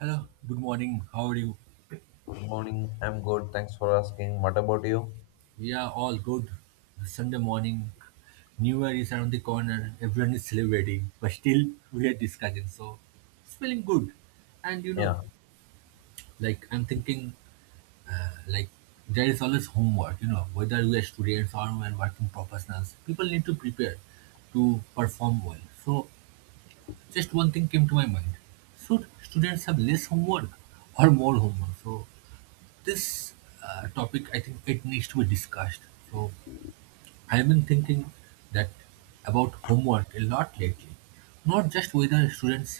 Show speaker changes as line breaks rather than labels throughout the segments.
Hello, good morning. How are you?
Good morning. I'm good. Thanks for asking. What about you?
Yeah, all good. Sunday morning, New Year is around the corner. Everyone is celebrating, but still we are discussing. So it's feeling good. And
Yeah.
like I'm thinking, like there is always homework. Whether we are students or we are working professionals, people need to prepare to perform well. So just one thing came to my mind: should students have less homework or more homework? So this, topic, I think it needs to be discussed. So I've been thinking that about homework a lot lately, not just whether students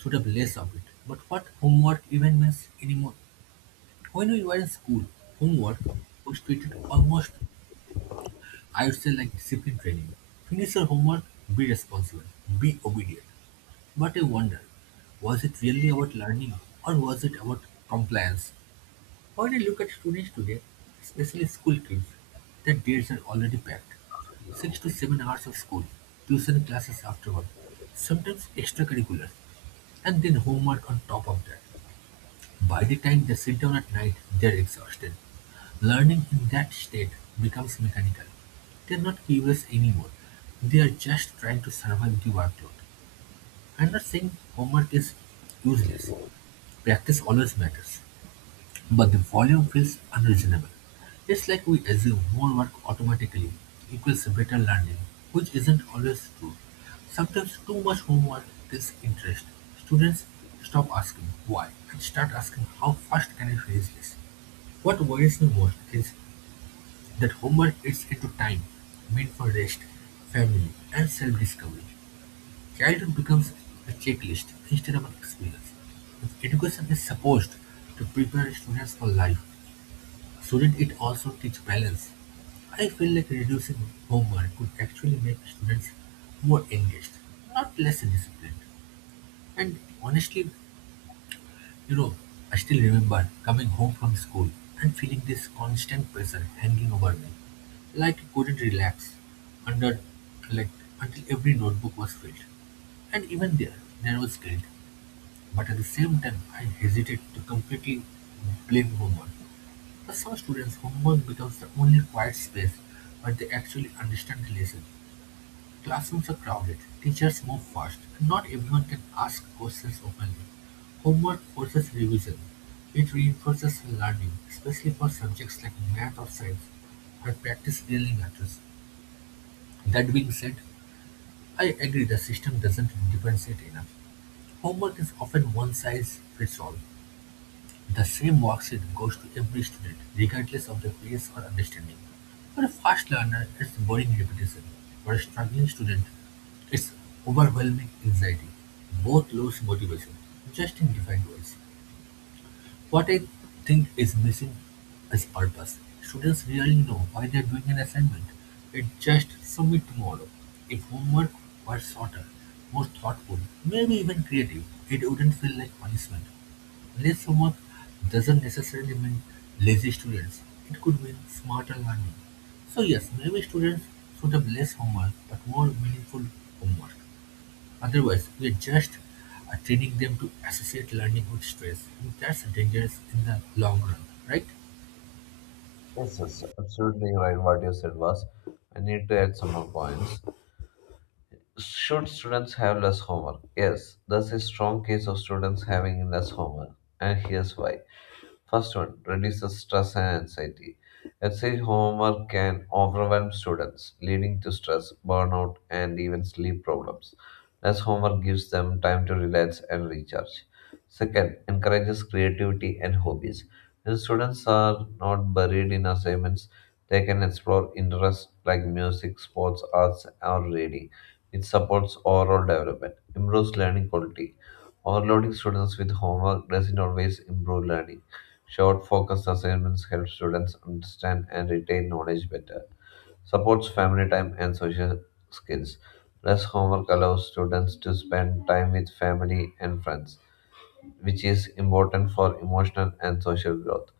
should have less of it, but what homework even means anymore. When we were in school, homework was treated almost, I would say, like discipline training. Finish your homework, be responsible, be obedient. But I wonder, was it really about learning, or was it about compliance? When I look at students today, especially school kids, their dates are already packed. 6 to 7 hours of school, tuition classes afterward, sometimes extracurriculars, and then homework on top of that. By the time they sit down at night, they're exhausted. Learning in that state becomes mechanical. They're not curious anymore. They are just trying to survive the workload. I'm not saying homework is useless. Practice always matters. But the volume feels unreasonable. It's like we assume more work automatically equals better learning, which isn't always true. Sometimes too much homework kills interest. Students stop asking why and start asking how fast can I finish this. What worries me most is that homework eats into time meant for rest, family, and self-discovery. Childhood becomes a checklist instead of an experience. If education is supposed to prepare students for life, shouldn't it also teach balance? I feel like reducing homework could actually make students more engaged, not less disciplined. And honestly, you know, I still remember coming home from school and feeling this constant pressure hanging over me, like I couldn't relax under, like until every notebook was filled. And even there, there was guilt. But at the same time, I hesitated to completely blame homework. For some students, homework becomes the only quiet space where they actually understand the lesson. Classrooms are crowded, teachers move fast, and not everyone can ask questions openly. Homework forces revision. It reinforces learning, especially for subjects like math or science, where practice really matters. That being said, I agree the system doesn't differentiate enough. Homework is often one size fits all. The same worksheet goes to every student, regardless of their pace or understanding. For a fast learner, it's boring repetition. For a struggling student, it's overwhelming anxiety. Both lose motivation, just in different ways. What I think is missing is purpose. Students really know why they are doing an assignment. It just submit tomorrow. If homework were shorter, more thoughtful, maybe even creative, it wouldn't feel like punishment. Less homework doesn't necessarily mean lazy students. It could mean smarter learning. So yes, maybe students should have less homework but more meaningful homework. Otherwise, we are just, training them to associate learning with stress, and that's dangerous in the long run, right?
Yes, yes, absolutely right. What you said was, I need to add some more points. Should students have less homework? Yes, that's a strong case of students having less homework. And here's why. First one, reduces stress and anxiety. Excessive homework can overwhelm students, leading to stress, burnout, and even sleep problems. Less homework gives them time to relax and recharge. Second, encourages creativity and hobbies. When students are not buried in assignments, they can explore interests like music, sports, arts, or reading. It supports overall development, improves learning quality. Overloading students with homework doesn't always improve learning. Short, focused assignments help students understand and retain knowledge better, supports family time and social skills. Less homework allows students to spend time with family and friends, which is important for emotional and social growth.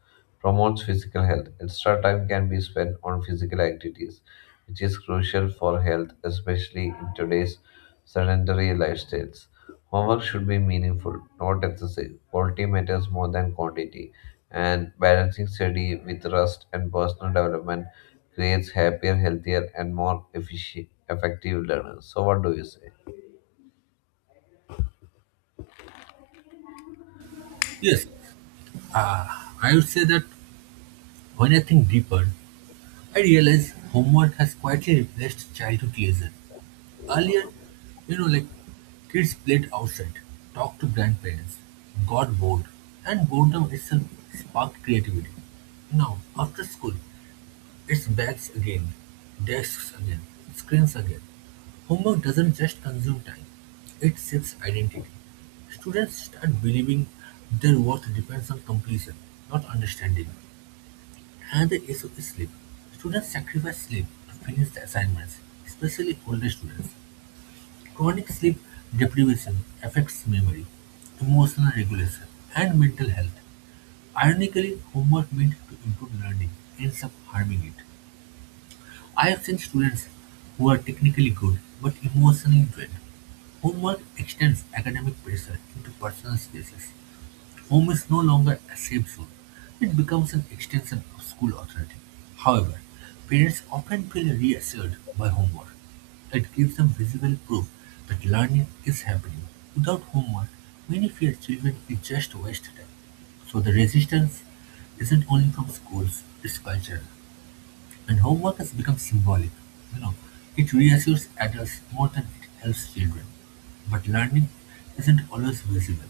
Promotes physical health. Extra time can be spent on physical activities, which is crucial for health, especially in today's sedentary lifestyles. Homework should be meaningful, not excessive. Quality matters more than quantity, and balancing study with rest and personal development creates happier, healthier, and more efficient, effective learners. So, what do you say?
Yes, I would say that when I think deeper, I realize homework has quietly replaced childhood leisure. Earlier, like kids played outside, talked to grandparents, got bored, and boredom itself sparked creativity. Now, after school, it's bags again, desks again, screens again. Homework doesn't just consume time, it shapes identity. Students start believing their worth depends on completion, not understanding. Another issue is sleep. Students sacrifice sleep to finish the assignments, especially older students. Chronic sleep deprivation affects memory, emotional regulation, and mental health. Ironically, homework meant to improve learning ends up harming it. I've seen students who are technically good but emotionally drained. Homework extends academic pressure into personal spaces. Home is no longer a safe zone. It becomes an extension of school authority. However, parents often feel reassured by homework. It gives them visible proof that learning is happening. Without homework, many fear children will just waste time. So the resistance isn't only from schools, it's cultural. And homework has become symbolic, you know, it reassures adults more than it helps children. But learning isn't always visible.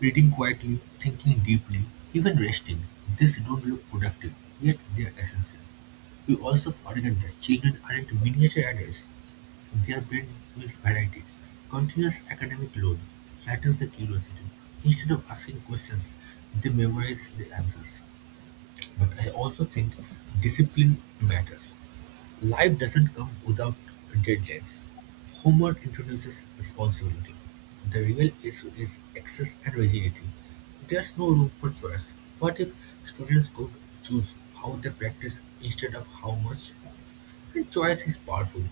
Reading quietly, thinking deeply, even resting, these don't look productive, yet they're essential. We also forget that children aren't miniature adults. Their brain builds variety. Continuous academic load flattens the curiosity. Instead of asking questions, they memorize the answers. But I also think discipline matters. Life doesn't come without deadlines. Homework introduces responsibility. The real issue is excess and rigidity. There's no room for choice. What if students could choose how they practice instead of how much? And choice is powerful.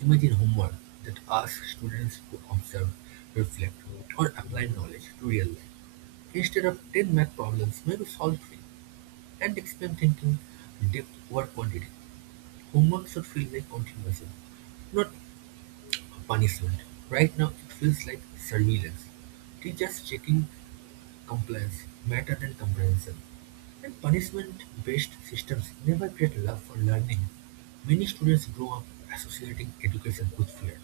Imagine homework that asks students to observe, reflect, or apply knowledge to real life. Instead of 10 math problems, maybe solve three. And explain thinking, depth over quantity. Homework should feel like continuation, not a punishment. Right now, it feels like surveillance. Teachers checking compliance matter than comprehension, and punishment-based systems never create love for learning. Many students grow up associating education with fear.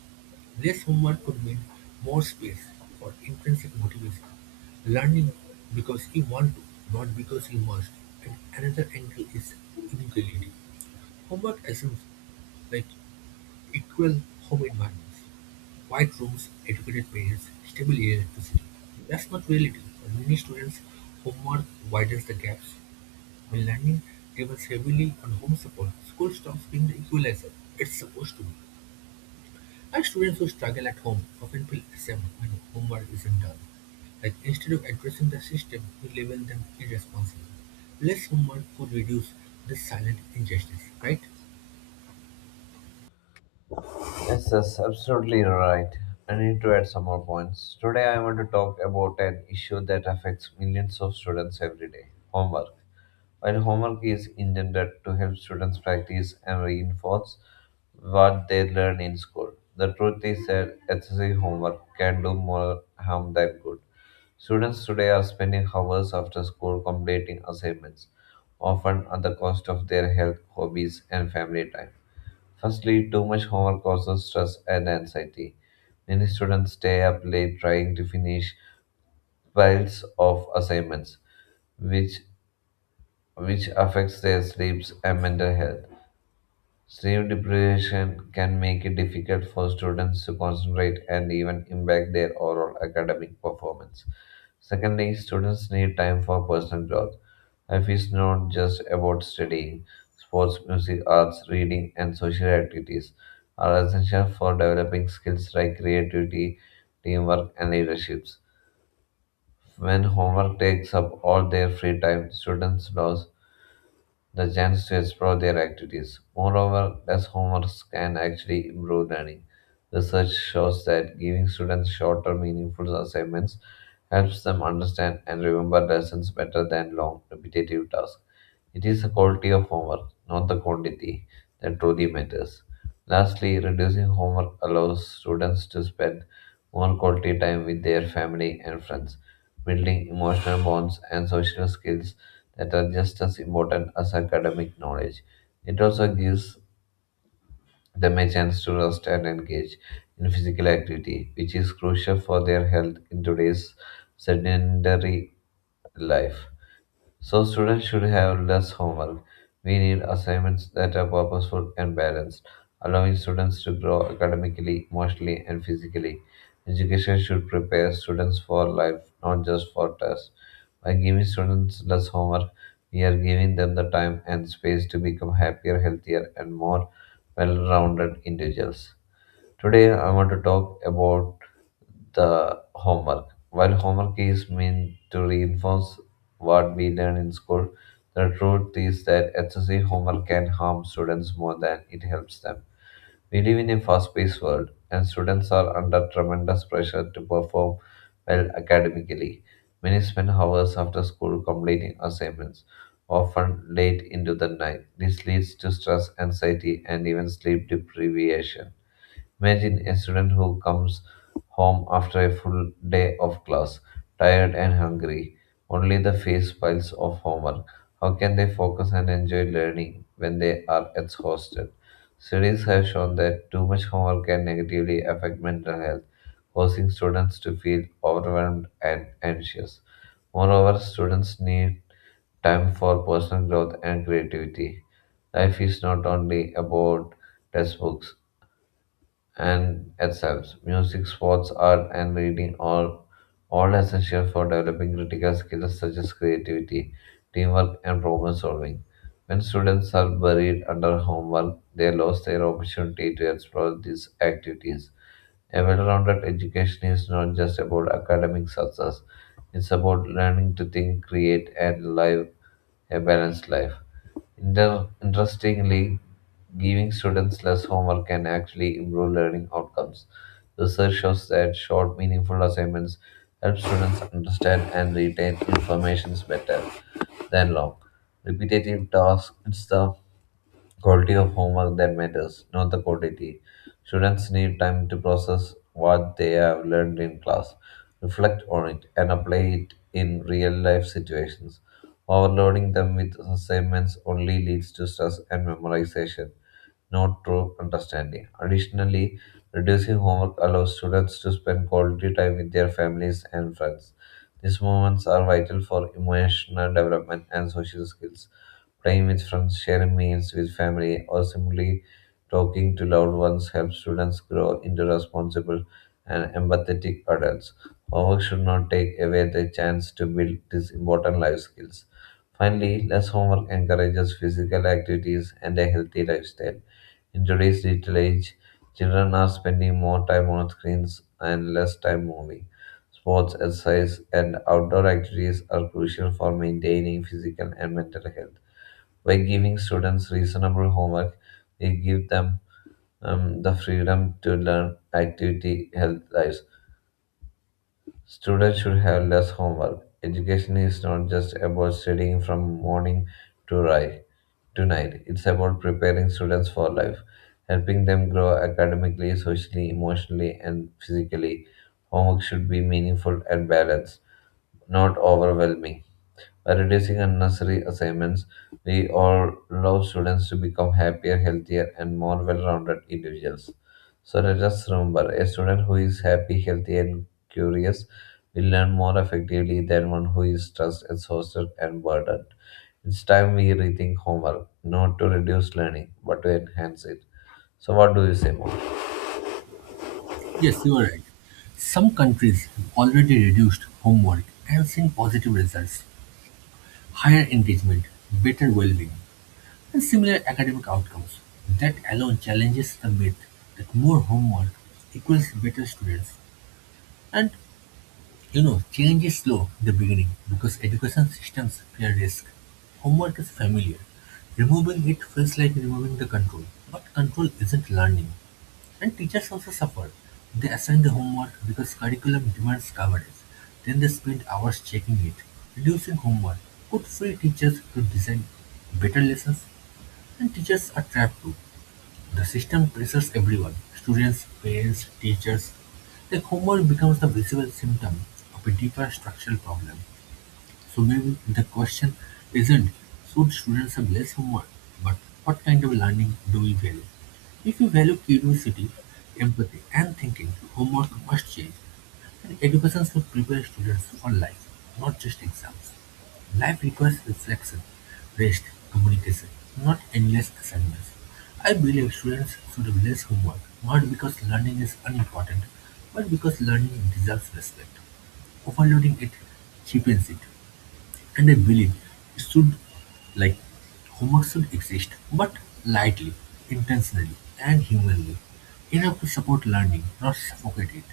Less homework could mean more space for intrinsic motivation. Learning because you want to, not because you must. And another angle is inequality. Homework assumes, like equal home environments. White rooms, educated parents, stable electricity. That's not reality. For many students' homework widens the gaps. When learning depends heavily on home support, school stops being the equalizer it's supposed to be. And students who struggle at home often feel ashamed when homework isn't done. Like, instead of addressing the system, we label them irresponsible. Less homework could reduce this silent injustice, right?
Yes, that's absolutely right. I need to add some more points. Today, I want to talk about an issue that affects millions of students every day homework. While homework is intended to help students practice and reinforce what they learn in school, the truth is that excessive homework can do more harm than good. Students today are spending hours after school completing assignments, often at the cost of their health, hobbies, and family time. Firstly, too much homework causes stress and anxiety. Many students stay up late trying to finish piles of assignments, which which affects their sleeps and mental health. Sleep deprivation can make it difficult for students to concentrate and even impact their overall academic performance. Secondly, students need time for personal growth. Life is not just about studying. Sports, music, arts, reading, and social activities are essential for developing skills like creativity, teamwork, and leadership. When homework takes up all their free time, students lose the chance to explore their activities. Moreover, less homework can actually improve learning. Research shows that giving students shorter, meaningful assignments helps them understand and remember lessons better than long, repetitive tasks. It is the quality of homework, not the quantity, that truly matters. Lastly, reducing homework allows students to spend more quality time with their family and friends, building emotional bonds and social skills that are just as important as academic knowledge. It also gives them a chance to rest and engage in physical activity, which is crucial for their health in today's sedentary life. So students should have less homework. We need assignments that are purposeful and balanced, allowing students to grow academically, emotionally, and physically. Education should prepare students for life, not just for tests. By giving students less homework, we are giving them the time and space to become happier, healthier, and more well rounded individuals. Today I want to talk about the homework. While homework is meant to reinforce what we learn in school, the truth is that excessive homework can harm students more than it helps them. We live in a fast-paced world, and students are under tremendous pressure to perform well academically. Many spend hours after school completing assignments, often late into the night. This leads to stress, anxiety, and even sleep deprivation. Imagine a student who comes home after a full day of class, tired and hungry, only the face piles of homework. How can they focus and enjoy learning when they are exhausted? Studies have shown that too much homework can negatively affect mental health, causing students to feel overwhelmed and anxious. Moreover, students need time for personal growth and creativity. Life is not only about textbooks and itself. Music, sports, art, and reading are all essential for developing critical skills such as creativity, teamwork, and problem solving. When students are buried under homework, they lose their opportunity to explore these activities. A well rounded education is not just about academic success, it's about learning to think, create, and live a balanced life. Interestingly, giving students less homework can actually improve learning outcomes. Research shows that short, meaningful assignments help students understand and retain information better than long, repetitive tasks and stuff. Quality of homework that matters, not the quantity. Students need time to process what they have learned in class, reflect on it, and apply it in real life situations. Overloading them with assignments only leads to stress and memorization, not true understanding. Additionally, reducing homework allows students to spend quality time with their families and friends. These moments are vital for emotional development and social skills. Playing with friends, sharing meals with family, or simply talking to loved ones helps students grow into responsible and empathetic adults. Homework should not take away the chance to build these important life skills. Finally, less homework encourages physical activities and a healthy lifestyle. In today's digital age, children are spending more time on screens and less time moving. Sports, exercise, and outdoor activities are crucial for maintaining physical and mental health. By giving students reasonable homework, we give them the freedom to learn activity health lives. Students should have less homework. Education is not just about studying from morning to right to night. It's about preparing students for life, helping them grow academically, socially, emotionally, and physically. Homework should be meaningful and balanced, not overwhelming. By reducing unnecessary assignments, we all allow students to become happier, healthier, and more well rounded individuals. So let us remember a student who is happy, healthy, and curious will learn more effectively than one who is stressed, exhausted, and burdened. It's time we rethink homework, not to reduce learning, but to enhance it. So, what do you say more?
Yes, you are right. Some countries have already reduced homework and seen positive results. Higher engagement, better well-being, and similar academic outcomes. That alone challenges the myth that more homework equals better students. And change is slow in the beginning because education systems fear risk. Homework is familiar. Removing it feels like removing the control, but control isn't learning. And teachers also suffer. They assign the homework because curriculum demands coverage. Then they spend hours checking it. Reducing homework could free teachers to design better lessons. And teachers are trapped too. The system pressures everyone students, parents, teachers. The homework becomes the visible symptom of a deeper structural problem. So maybe the question isn't should students have less homework, but what kind of learning do we value? If you value curiosity, empathy, and thinking, homework must change, and education should prepare students for life, not just exams. Life requires reflection, rest, communication, not endless assignments. I believe students should have less homework, not because learning is unimportant, but because learning deserves respect. Overloading it cheapens it. And I believe it should, like homework should exist, but lightly, intentionally, and humanly, enough to support learning, not suffocate it.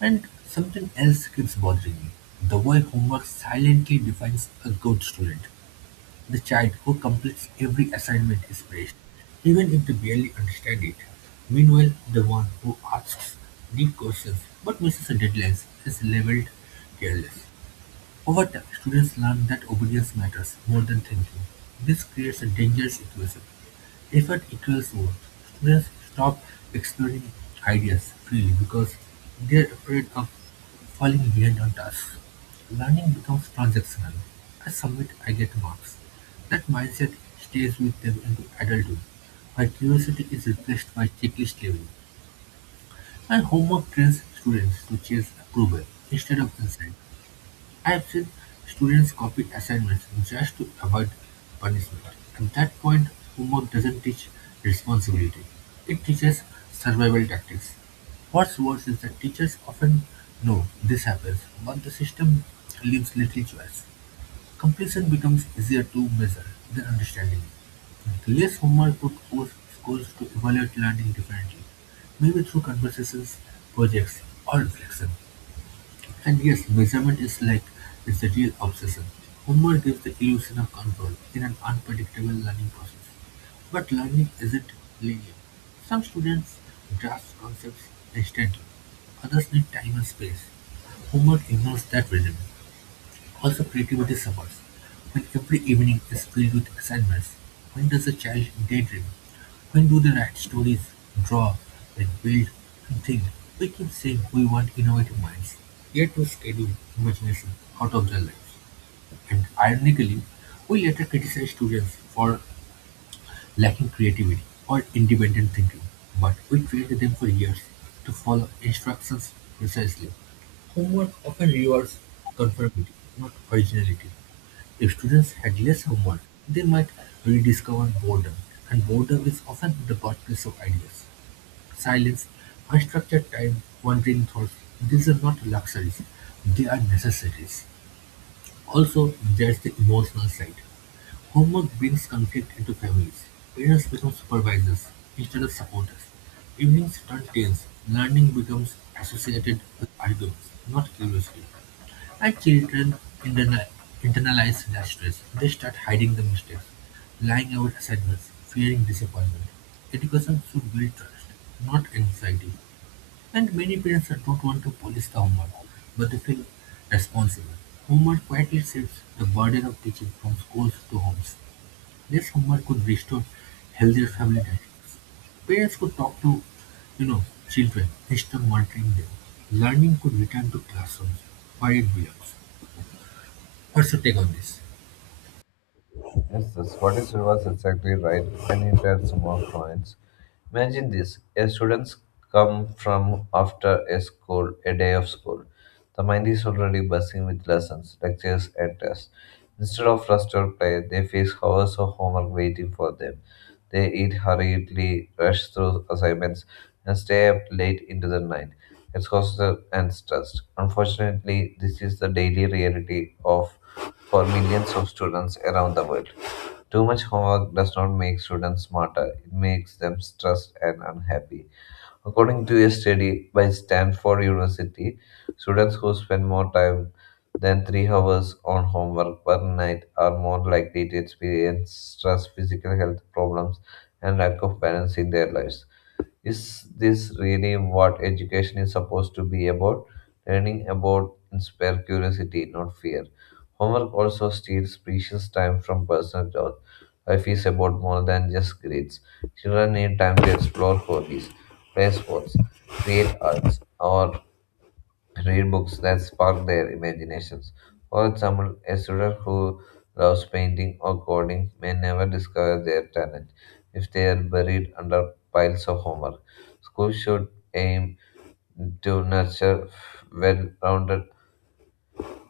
And something else keeps bothering me. The way homework silently defines a good student. The child who completes every assignment is praised, even if they barely understand it. Meanwhile, the one who asks deep questions but misses the deadlines is labeled careless. Over time, students learn that obedience matters more than thinking. This creates a dangerous equation. Effort equals worth. Students stop exploring ideas freely because they are afraid of falling behind on tasks. Learning becomes transactional. I submit, I get marks. That mindset stays with them into adulthood, where curiosity is replaced by checklist level, and homework trains students to chase approval instead of insight. I have seen students copy assignments just to avoid punishment. At that point, homework doesn't teach responsibility. It teaches survival tactics. What's worse is that teachers often know this happens, but the system leaves little choice. Completion becomes easier to measure than understanding. Less homework would force schools to evaluate learning differently, maybe through conversations, projects, or reflection. And yes, measurement is it's a real obsession. Homework gives the illusion of control in an unpredictable learning process. But learning isn't linear. Some students grasp concepts instantly, others need time and space. Homework ignores that rhythm. Also creativity suffers. When every evening is filled with assignments, when does a child daydream? When do they write stories, draw, then build and think? We keep saying we want innovative minds, yet we schedule imagination out of their lives. And ironically, we later criticize students for lacking creativity or independent thinking, but we trained them for years to follow instructions precisely. Homework often rewards conformity, not originality. If students had less homework, they might rediscover boredom, and boredom is often the birthplace of ideas. Silence, unstructured time, wandering thoughts, these are not luxuries, they are necessities. Also, there's the emotional side. Homework brings conflict into families. Parents become supervisors instead of supporters. Evenings turn tense. Learning becomes associated with arguments, not curiosity. And children interna- internalize that stress. They start hiding the mistakes, lying about assignments, fearing disappointment. Education should build trust, not anxiety. And many parents don't want to police the homework, but they feel responsible. Homework quietly shifts the burden of teaching from schools to homes. Less homework could restore healthier family dynamics. Parents could talk to, you know, children instead of monitoring them. Learning could return to classrooms where it belongs. What's your take on this?
Yes, the What is was exactly right, and it add some more points. Imagine this a student's come from after a school, a day of school. The mind is already buzzing with lessons, lectures, and tests. Instead of rest or play, they face hours of homework waiting for them. They eat hurriedly, rush through assignments, and stay up late into the night, exhausted and stressed. Unfortunately, this is the daily reality of for millions of students around the world. Too much homework does not make students smarter, it makes them stressed and unhappy. According to a study by Stanford University, students who spend more time than 3 hours on homework per night are more likely to experience stress, physical health problems, and lack of balance in their lives. Is this really what education is supposed to be about? Learning about inspire curiosity, not fear. Homework also steals precious time from personal growth. Life is about more than just grades. Children need time to explore hobbies, play sports, create arts, or read books that spark their imaginations. For example, a student who loves painting or coding may never discover their talent if they are buried under piles of homework. Schools should aim to nurture well rounded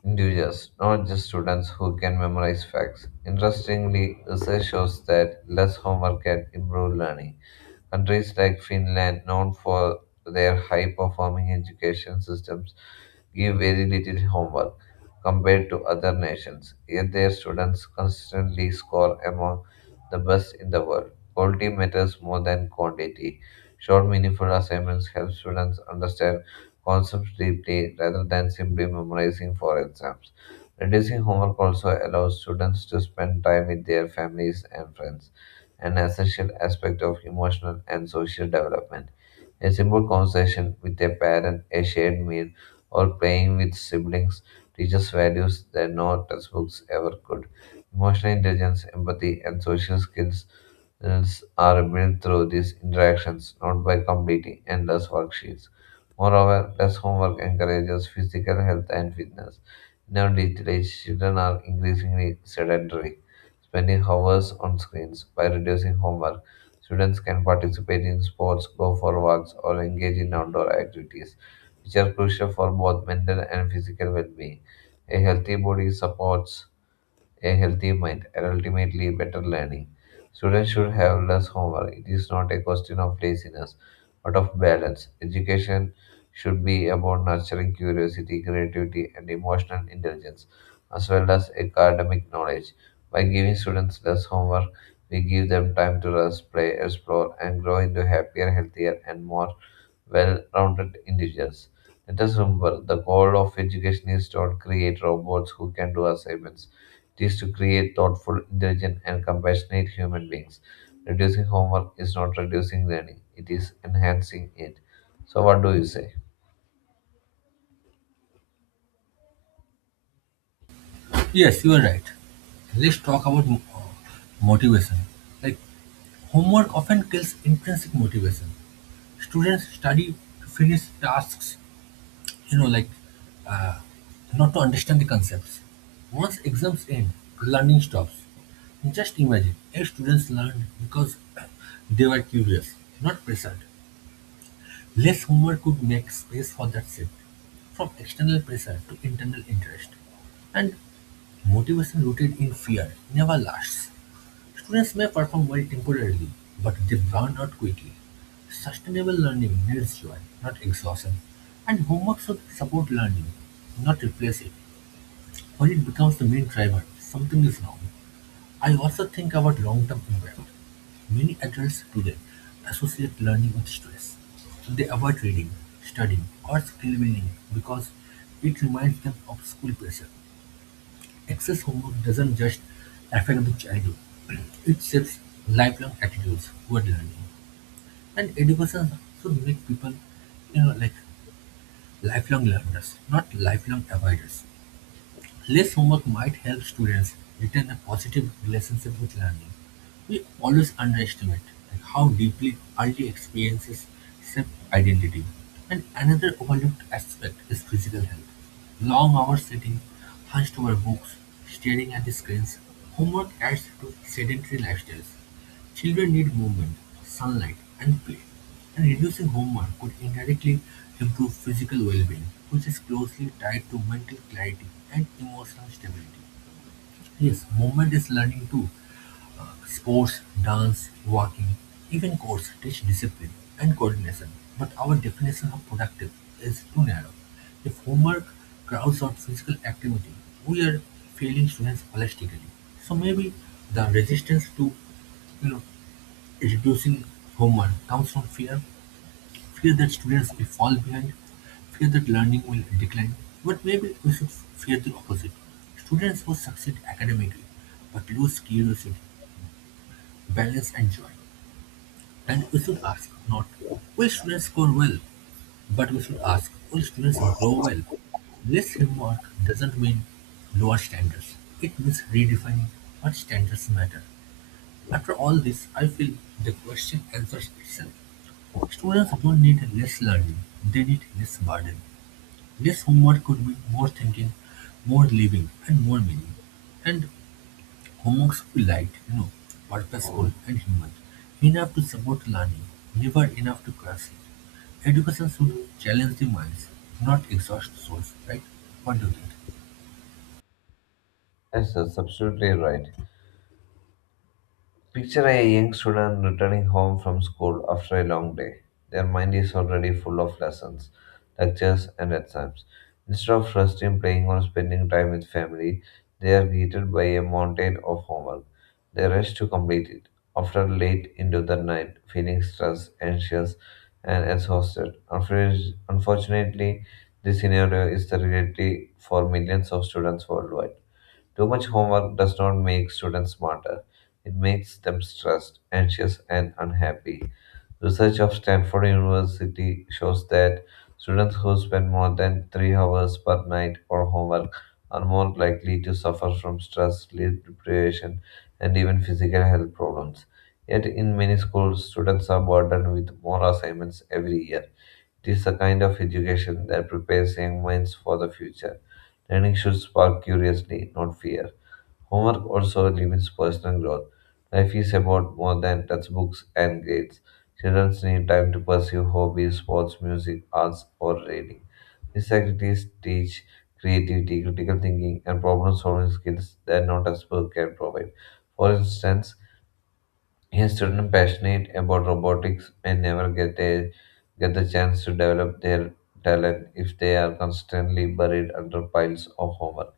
individuals, not just students who can memorize facts. Interestingly, research shows that less homework can improve learning. Countries like Finland, known for their high performing education systems, give very little homework compared to other nations, yet their students consistently score among the best in the world. Quality matters more than quantity. Short, meaningful assignments help students understand concepts deeply rather than simply memorizing for exams. Reducing homework also allows students to spend time with their families and friends, an essential aspect of emotional and social development. A simple conversation with a parent, a shared meal, or playing with siblings teaches values that no textbooks ever could. Emotional intelligence, empathy, and social skills skills are built through these interactions, not by completing endless worksheets. Moreover, less homework encourages physical health and fitness. In our digital age, children are increasingly sedentary, spending hours on screens. By reducing homework, students can participate in sports, go for walks, or engage in outdoor activities, which are crucial for both mental and physical well being. A healthy body supports a healthy mind, and ultimately better learning. Students should have less homework. It is not a question of laziness, but of balance. Education should be about nurturing curiosity, creativity, and emotional intelligence, as well as academic knowledge. By giving students less homework, we give them time to rest, play, explore, and grow into happier, healthier, and more well rounded individuals. Let us remember the goal of education is to not create robots who can do assignments it is to create thoughtful, intelligent, and compassionate human beings. Reducing homework is not reducing learning, it is enhancing it. So, what do you say?
Yes, you are right. Let's talk about motivation. Like homework often kills intrinsic motivation. Students study to finish tasks, you know, like uh, not to understand the concepts. Once exams end, learning stops. Just imagine if students learned because they were curious, not pressured. Less homework could make space for that shift from external pressure to internal interest. And motivation rooted in fear never lasts. Students may perform well temporarily, but they burn out quickly. Sustainable learning needs joy, not exhaustion, and homework should support learning, not replace it. When it becomes the main driver, something is wrong. I also think about long-term impact. Many adults today associate learning with stress. They avoid reading, studying, or skill building because it reminds them of school pressure. Excess homework doesn't just affect the childhood, it shapes lifelong attitudes toward learning. And education should make people, like lifelong learners, not lifelong avoiders. Less homework might help students retain a positive relationship with learning. We always underestimate, how deeply early experiences shape identity. And another overlooked aspect is physical health. Long hours sitting, hunched over books, staring at the screens, homework adds to sedentary lifestyles. Children need movement, sunlight, and play. And reducing homework could indirectly improve physical well-being, which is closely tied to mental clarity and emotional stability. Yes, movement is learning too. Sports, dance, walking, even course teach discipline and coordination. But our definition of productive is too narrow. If homework crowds out physical activity, we are failing students holistically. So maybe the resistance to, you know reducing homework comes from fear. Fear that students will fall behind, fear that learning will decline. But maybe we should fear the opposite. Students who succeed academically but lose curiosity, balance, and joy. And we should ask not, will students score well? But we should ask, will students grow well? This homework doesn't mean lower standards. It means redefining what standards matter. After all this, I feel the question answers itself. Students don't need less learning, they need less burden. This homework could be more thinking, more living, and more meaning. And homeworks should be light, purposeful and human. Enough to support learning, never enough to crush it. Education should challenge the minds, not exhaust souls, right? What do you think?
Yes, that's absolutely right. Picture a young student returning home from school after a long day. Their mind is already full of lessons, lectures, and exams. Instead of resting, playing, or spending time with family, they are greeted by a mountain of homework. They rush to complete it, often late into the night, feeling stressed, anxious, and exhausted. Unfortunately, this scenario is the reality for millions of students worldwide. Too much homework does not make students smarter. It makes them stressed, anxious, and unhappy. Research of Stanford University shows that students who spend more than 3 hours per night on homework are more likely to suffer from stress, sleep deprivation, and even physical health problems. Yet, in many schools, students are burdened with more assignments every year. It is a kind of education that prepares young minds for the future. Learning should spark curiosity, not fear. Homework also limits personal growth. Life is about more than textbooks and grades. Children need time to pursue hobbies, sports, music, arts, or reading. These activities teach creativity, critical thinking, and problem solving skills that no textbook can provide. For instance, hence, children passionate about robotics may never get the chance to develop their talent if they are constantly buried under piles of homework.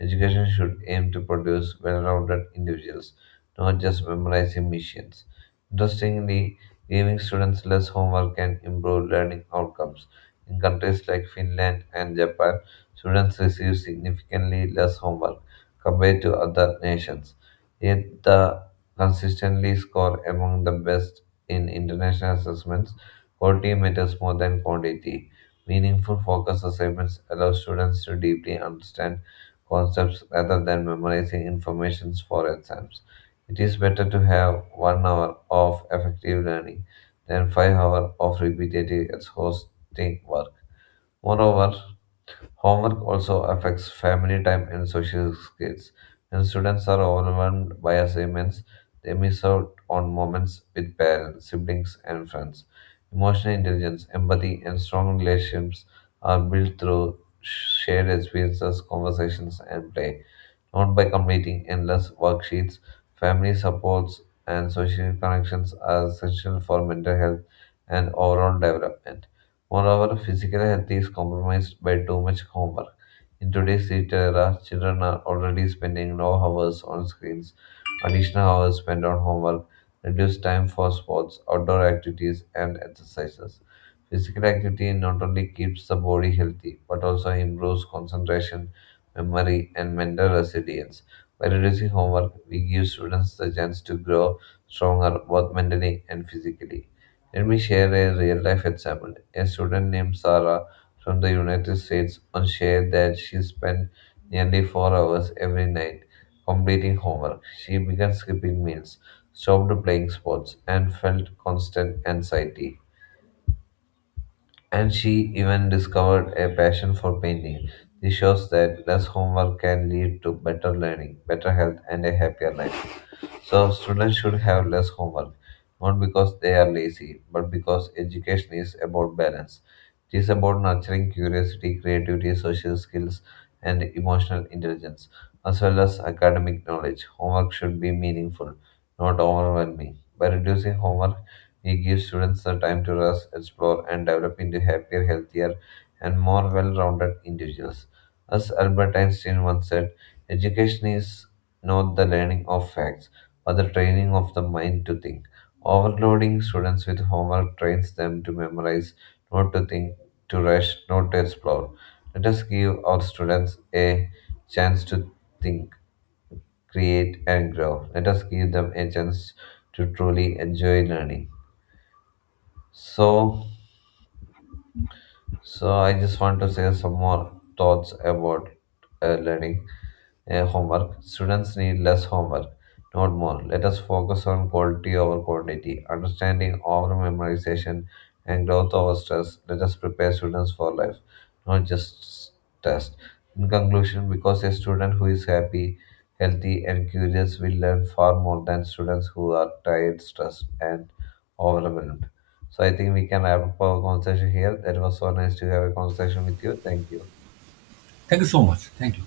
Education should aim to produce well-rounded individuals, not just memorizing missions. Interestingly, giving students less homework can improve learning outcomes. In countries like Finland and Japan, students receive significantly less homework compared to other nations. Yet the consistently score among the best in international assessments, quality matters more than quantity. Meaningful focus assignments allow students to deeply understand concepts rather than memorizing information for exams. It is better to have one hour of effective learning than 5 hours of repetitive exhausting work. Moreover, homework also affects family time and social skills. When students are overwhelmed by assignments, they miss out on moments with parents, siblings, and friends. Emotional intelligence, empathy, and strong relationships are built through shared experiences, conversations, and play, not by completing endless worksheets. Family supports and social connections are essential for mental health and overall development. Moreover, physical health is compromised by too much homework. In today's digital era, children are already spending low hours on screens, additional hours spent on homework, reduced time for sports, outdoor activities, and exercises. Physical activity not only keeps the body healthy but also improves concentration, memory, and mental resilience. By reducing homework, we give students the chance to grow stronger both mentally and physically. Let me share a real life example. A student named Sarah from the United States once shared that she spent nearly 4 hours every night completing homework. She began skipping meals, stopped playing sports, and felt constant anxiety. And she even discovered a passion for painting. This shows that less homework can lead to better learning, better health, and a happier life. So students should have less homework, not because they are lazy, but because education is about balance. It is about nurturing curiosity, creativity, social skills, and emotional intelligence, as well as academic knowledge. Homework should be meaningful, not overwhelming. By reducing homework, we give students the time to rest, explore, and develop into happier, healthier, and more well-rounded individuals. As Albert Einstein once said, education is not the learning of facts or the training of the mind to think. Overloading students with homework trains them to memorize, not to think, to rush, not to explore. Let us give our students a chance to think, create, and grow. Let us give them a chance to truly enjoy learning. So, so I just want to say some more thoughts about learning. Homework. Students need less homework, not more. Let us focus on quality over quantity, understanding over memorization, and growth over stress. Let us prepare students for life, not just tests. In conclusion, because a student who is happy, healthy, and curious will learn far more than students who are tired, stressed, and overwhelmed. So I think we can wrap up our conversation here. That was so nice to have a conversation with you. Thank you.
Thank you so much. Thank you.